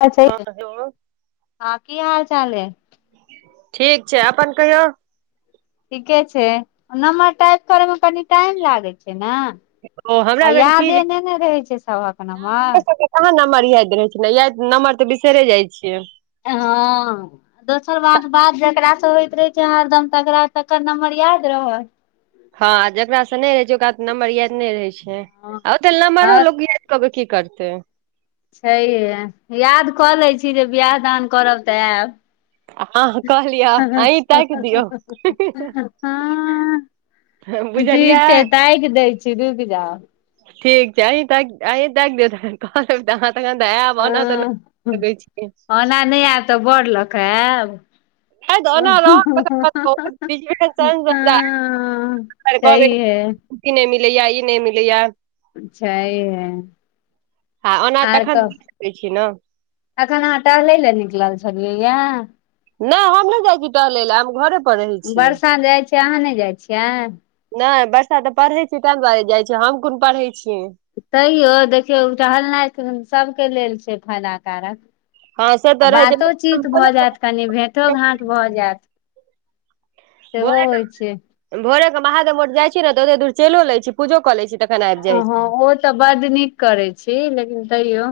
अच्छा हँ हेलो [inaudible] हँ की हाल चाल है? ठीक छै अपन कहियौ। ठीके छै नम्बर टाइप करेमे कनि टाइम लागे छै ओ न हमरा भेल की यादे जे नै न रहै छै सभहक नहि हम हमरा नम्बर। सबके कहाँ नम्बर याइद रहे छै न नम्बर तऽ बिसैरे जाइ छियै। हँ दोसर बात, बात जकरा से होइत रहै छै हरदम तकरा तकर नम्बर याद रहत हँ जेकरा से नहि रहै छै ओकरा त नम्बर याइद नहि रहै छै हँ आ ओते नम्बरो बात लोक य कब की करतेै छैे ये याद कऽ लै छी जे बिआह दान करब तऽ आयब अहाँ कहलियै हँ। अहीं ताकि दियौ [inaudible] ठीक छै बुझलियै ताकि दै छी रूकि जाव ठीक छै आ ताकि दे [inaudible] तेहन त ऐब ओना तऽ [inaudible] हँ लगय छै। ओना नहि आयब तऽ बर लकेँ आएब? नहि ओना रह [inaudible] छैहे छुट्टी नै मिलैया ई नै मिलैया छैहे आ ओना तखन रहि सकै छी न अखन अहाँ टहले लए निकलल छलियै यए नहि हमरा जाइ छी तऽ लै घर बरसा जाइत छैियै अहाँ नहि जाइ छियै, नहि बरसा तऽ पढ़ै छै ताहि दुआरे जाइत छै हम कोन पढ़ै छियै, तैयो देखियौ टहलनाइ सभके लेल छै फायदा कारक हँ से आ तऽ रहै छै बातोचीत भोरे भऽ जायत कनि भेटो घाँट भऽ जायत सेहोहो होइ छै, भरे के महादेव मंठ जाइ छी न तऽ एते दूर च‌इलो ल‌ए छी पूजो क ल छी, तखन आबि हँ जाइ हँ छी ओ तऽ बड्ड नीक करै छी लेकिन तैयो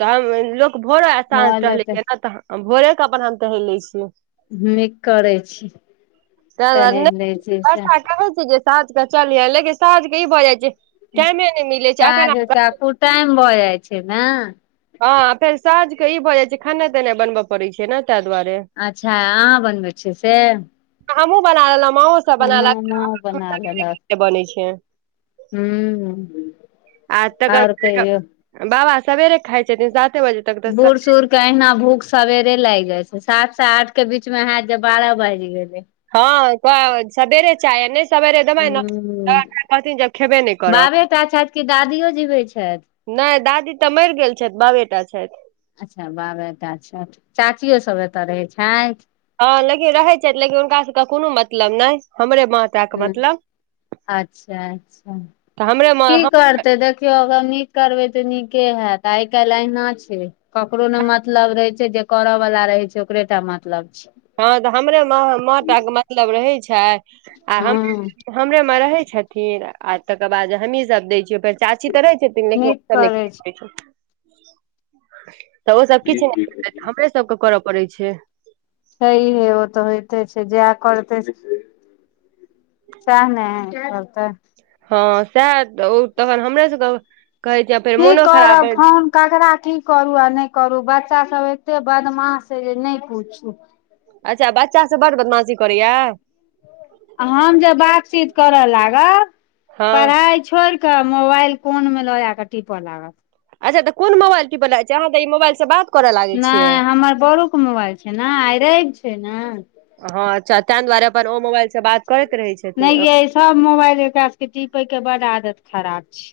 तऽ हम लोक भोरे साझ भऽ टहलै जेतै छै नऽ तऽ भोरे कऽ अपन हम टहैल ले छियै निक करै छी ताहि दुआरे नहि टहैल लय छी से वर्षा कहै छै जे साँझ कऽ चलिये लेकिन साँझ केँ ई भऽ जाइ छै टाइमे नय मिलै छै एखन काज टाइम भऽ जाइ छै नऽ हँ फेर साँझ कऽ ई भऽ जाइ छै खेनाइ तेनाइ बनबय पड़ै छै न तैय दुआरे अच्छा। अहाँ बनबै छियै से हमहुँ बना लेलो माँओ सब हमर माँ बना बनेलक [unintelligible] बनै छै हुँ आ तकर बाद बाबा सबेरे खाइ छथिन साते बजे तक तऽ बुड़ - सुड़ कहिना भूख सबेरे लाइग जाइ छै सात से आठ केँ बीच मे हैत जे बारह बाइज गेलै हँ कऽ सबेरे चाय नै सबेरे दबाइ न तऽ हूँ अखैन कहथिन जे खेबे नय करब केओ जीबै छैथ नहि दादी तऽ मैर गैल छथि बाबे टा छैथ अच्छऽ बाबेटा छैथ चाचियो सब एतय रहै छैथ हँ लेकिन रहै छै लेकिन हुनका सब कऽ कोनो मतलब नय हमरे माँ टा के हुँ मतलब अच्छऽ अच्छऽ तऽ हमरे माँ की कर तै देखियौ अगर नीक करबै तऽ नीके हैत आइ काइल अहिना छै, ककरो नऽ मतलब रहे छै जे करऽ वला रहे छै ओकरेटा मतलब छै, हँ तऽ हमरे माँ- माँ टा कऽ मतलब रहै छै आ हम हँ हमरे मऽ रहे छथिन आ तकर बाद हमही सब दै छियै ओय पर चाची तऽ रहे छ थिन लेकिन नीक ओकर नय करै किछ छै लैय छथिन तऽ ओ सब किछ नय देतैथ [unintelligible] सब कऽ करऽ पड़ै छै, छईहे ओ तऽ होइते छै जाह करते सैह न करतै हँ सैह तऽ उ तऽ हमरे सबके कहै छै फेर की मोनो खराब करब अइ फोन ककरा की करू आ नय करू बच्चा सब एते बदमाश छै जे नय पूछू अच्छा बच्चा सब बड़ बदमाशी करै य आ हम जे बातचीत करऽ लागब हँ पढ़ाई छोड़ कऽ मोबाइल कोन मे लऽ आ क टिपर लागत अच्छा तऽ कोन मोबाइल टिपऽ लागै छै अहाँऽ ई मोबइल सँ बात करऽ लागै छियै नय हमर बड़ो केँ मोबाइल छै नऽ आइ रवि छै नऽ हँ अच्छा तैय दुआरे अपन ओ मोबाइल सँ बात करैत रहे छै। नय यै सब मोबाइल एकरा सबके टी पै केँ बड आदत खराब छै।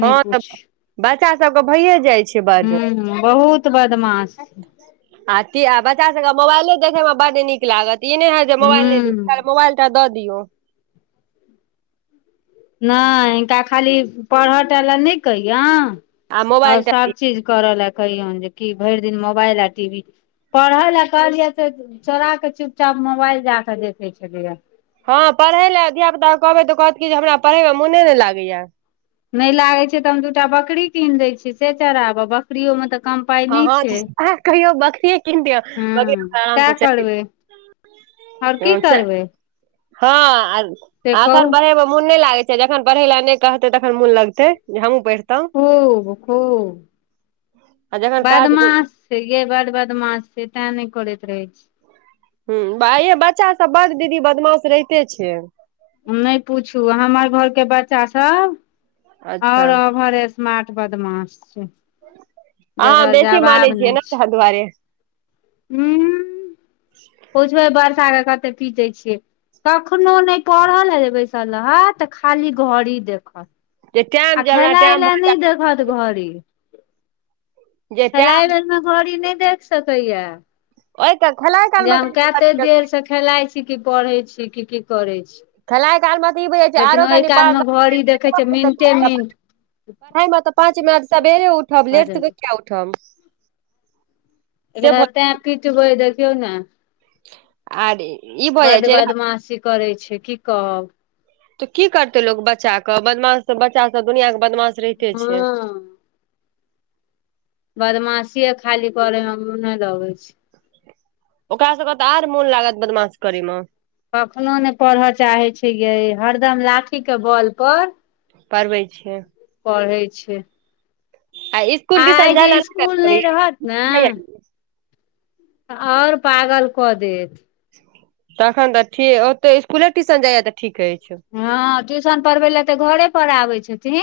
नहि हँ तऽ पूछ बच्चा सब कऽ भइये जाइ छै, बड्ड हुँ - हुँ बहुत बदमाश आती आ बच्चा सबकेँ मोबाइले देखे मे बड नीक लागत, तऽ ई नय होय जे मोबइल नऽ दू हूं खाली मोबाइल टा दऽ दियौ नय हिनका खाली पढ़ऽ टा लऽ नय कहियौन आ आओर मोबाइल टा दियौ। सभचीज करऽ लए कहियौन जेकि भैर दिन मोबाइल आ टीवी, पढ़ैल लऽ कहलिये त चोरा कऽ चुपचाप मोबाइल जा कऽ देखे छलैय हँ पढ़य लए धिया पुतााक कहबै तऽ कहत कि जे हमरा पढ़य मे मोने नय लागै य नै लागै छै तऽ हम दू टा बकरी कीन दै छी से चराब बकरियो मे तऽ कम पाइ हँ नै हँ छै। अहाँ कहियो बकरिये कीन दियौ हूँ बकरी आराम सएह से चल करबै आओर की करबै हँ से कहू एखन बढ़ै मे मुन नै लागै छै, जखन पढ़ै लए नै कहतै तखन मुन लगतै जे हमहूँ पढ़ितौं खूब खूब आ जखन काज बादमास यै बड बदमास छै तें नै करैत रहै छी, हूँ यै ब बच्चा सब बड दीदी बदमाश रहिते छै नै पूछू हमर घर के बच्चा सब अच्छा आओर औभर ए स्मार्ट बदमाश छै अहाँ जकर बेसी मानै जवाब छियै नै ने छै, ताहि दुआरे ऊँ पूछबै बर्षा के कते पीटै छियै कखनो नै पढ़ला जे बैसल रहत तऽ खाली घड़ी देखत जे आ टाइम जे हमरा टाइम खेलायला नै देखत घड़ी जे खेलाइ टाइम बेर मे घड़ी नै देख सकैया एकत खला [unintelligible] जे हम काते देर से खेलाय छी कि पढ़ै छी कि की करै छी, खलाय कालमे त ई बुझै छियै लेकिन ओहि काल मे घड़ी देखै छै मिनटे मिनट [unintelligible] पढ़ाइ मे तऽ पाँच मिनट सबेरे उठब भऽ लेट जाय त छै, किया उठब से एकरा भ तैं पीटबै दखियौ न अरे ईप बड बदमासी करै छै की कहब। तऽ की करतै लोग बच्चाक बदमाश त बच्चा दुनियाँक बदमाश रहिते छै, हँ बदमाशीे खाली करे मे मुने लगै छै, ओकरा सबके तऽ आर मो लागत बदमाशी करै मे कखनो नै पढ़य चाहै छैयै हरदम लाठी के बल पर पढ़बै छियै। पढ़ै छै। आ इसकुल टिसन आइ जे जायला नै स्कुल नहि रहत ने [unintelligible] आओर पागलकदेथ तखन तऽ ठीक ओतै इसकुले टिशन जाइया तऽ ठीक एछै, हँ ट्यूशन पढ़बै लए तऽ घरे पर आबै छथिन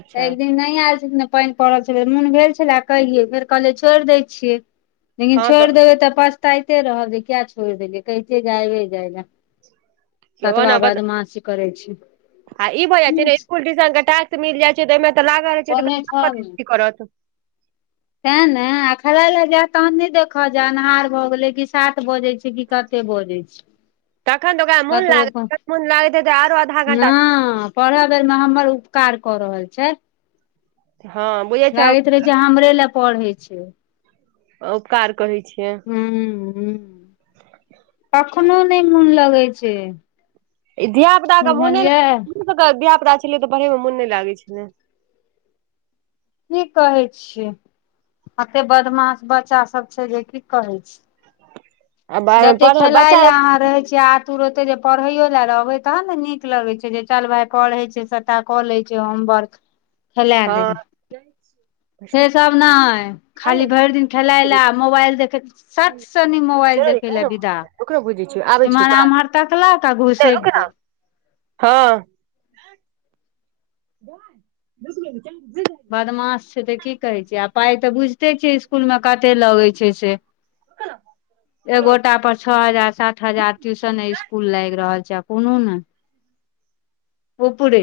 अच्छा एक दिन नै आयल छलखिन पानि पड़ल छै मुन भेल छलए कहिये फेर कहलियै छोड़ि दै छियै लेकिन छोड़ि देबै तऽ पछताइते रहब जे किया छोड़ि देलियै कहितियै जे आबे जाइ लए ततवा ओना बद बदमासी करै छै आ ई भऽ जाइ छै ने इसकुल टीशन के टास्क मिल जाइ छै तऽओईमे तऽ लागल रहै छै कोने त छहमे [unintelligible] करत तें ने आ खलायला जायत तहन नै देखतऽ जे अन्हार भए गेले कि सात बजै छै किकाते बजै छै तखन तऽ ओकरा मुन कतबो लागत मुन लागैत हेतै जे आरो आधा घंटा पढ़ बेर मे हमर उपकार कऽ रहल छै। हँ बुझै छै लागैत रहै छै हमरे लए पढ़ै छै उपकार कहै छियै। हूँ हूँ कखनो नै मुन लगै छै ई धिया पुताके मुने ने बुझलियै [unintelligible] धिया पुता छलियै तऽ पढ़ै मे मुन नै लागै छलै। की कहे छियै [inaudible] एते बदमाश बच्चा सब छै जे की कहै छी आ जते पढ़ खेलाय बच्चा ले अहाँ रहै छीयै आ तुर ओते जे पढ़ैयो लए रहबै तहन न नीक लगै छै जे चल भाय पढ़ै छै सबटा कऽ लै छै होमवर्क [unintelligible] हँ दही [unintelligible] से सब नै खाली भैर दिन खेलाय लए आ मोबाइल देखे सत सन ई मोबाइल देखै लऽ विदा ओकरो बुझै छियौ आबै छियौ इम्हर तोरा आम्हर तकलक आ घुसैक गेल हऽ [unintelligible] बदमास छै तऽ की कहे छी आ पाय तऽ बुझ - ते छै इसकुल में कते लगै छै से [inaudible] एगोटा पर छओ हजार सात हजार ट्यूशने इसकुल लाइग रहल छै आ कोनो नै ऊपरे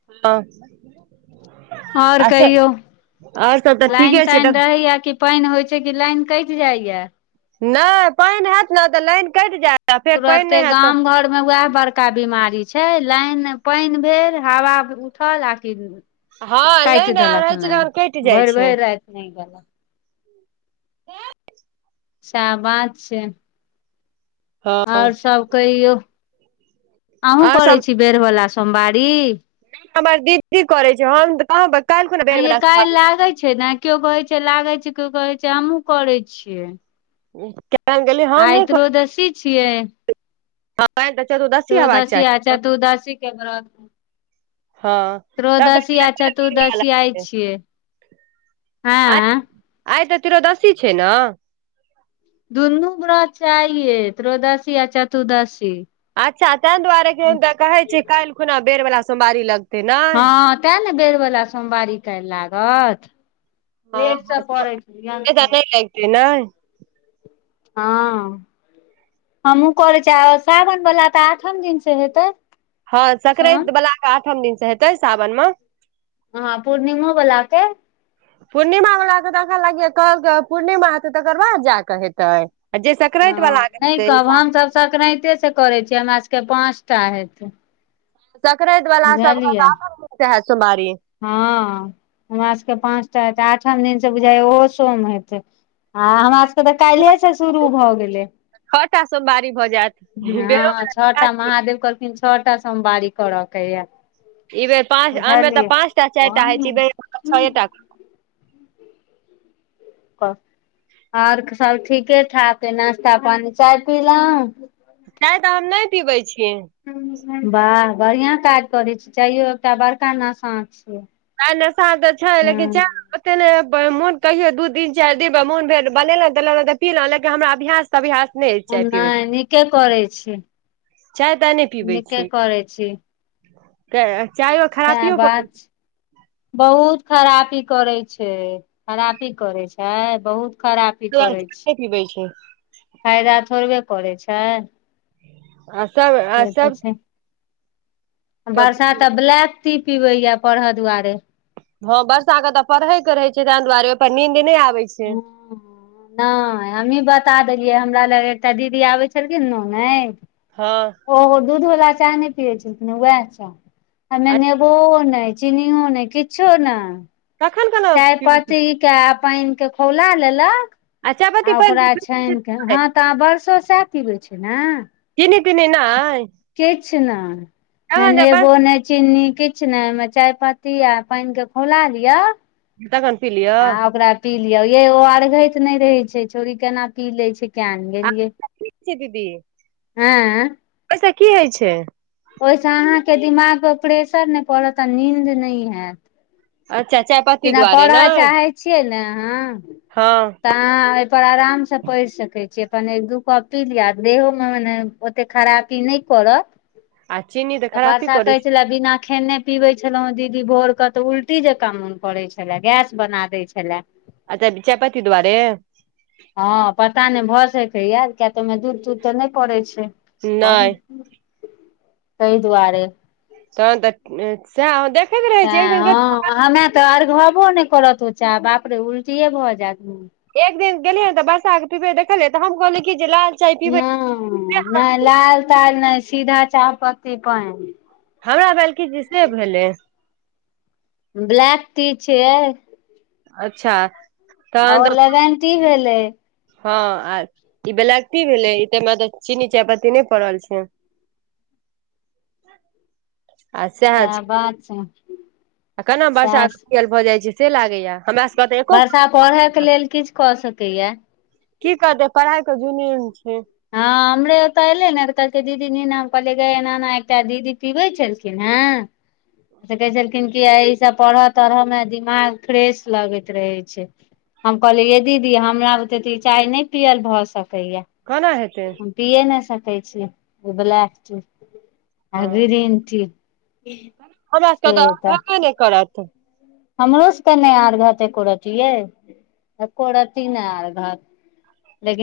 [unintelligible] और कहियौ और सब तऽ लाइन ठीके छै ताइन देख रहया की पाइन होइ छै की लाइन काइट जाएय न पाइन हैत न तऽ लाइन कइट जायत आ फेर पानि तुरते नहि हैत गाम तऽ घर में वएह बड़ -का बीमारी छै लाइन पाइन भेल हवा उठल आ कि हँ काइट लाइन आर दलक रहै छै लाइन तखन कटि जाइ भैर छै भैर राइत नै दलक [unintelligible] सैह बात छैय हँ और सब कहियौ [inaudible] अहु आर करै सब छी बेर वला सोमवारी हमर दीदी करै छै हम तऽ कहाँ काल्हि खुना बेर आँइ यै बेरा काइल लागैय छै न केयो कहे छै लागे छै केओ कहे छै हमहुँ करै छियै [unintelligible] हम आइ नहि त्रयोदसी छियै काइल तऽ चतुर्दसी हेबाक त्रयोदशी चाही आ न चतुर्दशी के [inaudible] हा त्रोयदशी आ चतुर्दशी आय छियै [inaudible] आइ तऽ त्रयोदशी छै न दुनू वर्त छै आइए त्रोयदशी आ चतुर्दशी अच्छा तें दुआरे केदैन तऽ कहे छी काइल खुना बेर वला सोमवारी लग हँ तै न बेर वला सोमवारी काइल लागत हँ लेट से हँ परय छिये [unintelligible] [unintelligible] हऽ हमहुँ करै छी आ सावन वला तऽ आठम दिन से हेतै हँ सोम संक्राइत बला कऽ आठम दिन से हेतै सावन मे हऽ पूर्णिमो बला केँ पूर्णिमा वाला कऽ तऽ अखन लाग कहलक पूर्णिमा हेतै तकर बाद जा कऽ हेतै आ जे संक्रान्ति हऽ वला के नै हेतै कहब हम सभ संकरान्ते से करै छीयै हमरा सब केँ पाँच टा हेते संक्रांत वला सब कऽ तऽ आठम दिन से हैत सोमवारी हँ हमरा सभ कऽ पाँचटा हेते आठम दिन से बुझाय ओहो सोम हेतै [inaudible] से तऽ काइलहे से शुरू भ गेले छओ टा सोमवारी भऽ जायत बेरो छओ वला टा महादेव कहलखिन छओ टा सोमवारी करऽ के या ई बेर पाँच आन मे तऽ पाँच टा चाइरटा ओहन होइ छै बे ने छटा ओर सब ठीके ठाक नाश्ता पानी चाय पिलो नय तऽ हम नय पीबै छिय वाह बढ़िआँ काज करै छी चहियो एकटा बड़का नशा छियै चाय नसा तऽ छै लेकिन हँ च ओते नय मोन कहियो दू दिन चारि दिन पर मोन भेल बनेलहु देल तऽ पिलो लेकिन हमरा अभ्यास अभ्यास नैय चाय पि व क नहि नीके करै छी चाय ताय नय पीबै नीके छी करै छी तऽ चाय सएह बात बहुत खरापी करै छै खरापी करै छय बहुत खरापी करै छै [inaudible] पिबै छै फायदा थोड़बे करै छै अ सब अ सब बर्षा तऽ ब्लैक टी पिबै या पढ़य दुआरे हँ वर्षा के तऽ परहे के रहैत छै तइ दुआरे ओइ पर नींद नय आबै छै नय हमही बता देलियै हमरा लग एकटा दीदी आबै छलखिन ने ने हँ ओहो दूध वाला चाय ने पियए छलखिन वएह चाय ओहमे आ नेबो ने चिनीओ नय किछु ने तखन केना चाय पीबै छी पत्ती के पाइन के खौला लेलक चायपत्ती आ ओकरा पानि छान केे हँ तऽ आ बरसो सएह पिबै छै न चीनी तीनी नाय किछ नय ना बस नेबो नइ चीनी किछु ने मे चाय पत्ती आ पाइन के खौला लिअ तखन पी लियै आ ओकरा पी लियौ ये ओ अर्घैत नय रहै छै छोरी केना पी ले छै क्या ने गेलियै जी दीदी ऐं ओइ स की होइ छय ओइसँ अहाँके दिमाग पर प्रेशर नइ पड़त आ नींन्द नय हैत अच्छा चाय [inaudible] जेना पढ़ऽ चाहै छियै ने अहाँ हँ तऽ अहाँ ऐ पर आराम से पइढ़ सकै छीयै अपन एक दू कॉपी लि देहो मे मने ओते खरापी नय करत आ चीनी तऽ तऽ खरापी वर्षा करै कहै छै छल बिना खेने पीबे छलॅं दीदी भोर के तऽ उल्टी जका मन करै छला गैस बना दै छला [unintelligible] चायपति दआारे हँ पता नय भर सके याद किया तऽ ओहिमे दूध तूध तऽ नय पड़ै छै पढ़ नहि तैई दुआरे तहन तऽ से अहा देख सए हँ हमे तऽ अरघबो नय करत च बाप रे उल्टिए भऽ जायत एक दिन गेलिय हँ तऽ बर्षा पिबे देखले तऽ हम कहलै कि जे लाल चाय पीबै नय नय लाल ताल नय सीधा चाह पत्ती पान हमरा भेल की जे से भेलै ब्लैक टी छियै, अच्छा। आ ओ तहन तऽ लेमन टी भेलै, हँ आ ई ब्लैक टी भेलै ई मे तॅं चीनी चायपत्ती नहि पड़ल छै। आ सएह सैह छै बात छै। आ केना सएह वर्षाके पियल भऽ जाइ छै से लागैए हमरा सबके तऽ एको वर्षा पढ़यके लेल किछु कऽ सकैया की करतै पढ़ाइके जुनून छै। हँ हमरे ओतऽ एले न तॅं कहलकै दीदी नेने आउ तॅं हम कहलियै गैय एकटा दीदी पिबै छल खिनहेॅं। से कहै छलखिन कि ई सभ पढ़य-तढ़यमे दिमाग फ्रेश लगैत रहै छै हम कहलियै यै दीदी हमरा बुते तॅं ई चाय नहि पियल भऽ सकैए कोना हेतै? पीये नहि सकै छी ब्लैक-टी आ हँ ग्रीन-टी हमरा सबके से तऽ तॅं अनबे नहि करत हमरो सभके नहि अरघत एको रति यै एको रती नहि अरघत लेकिन-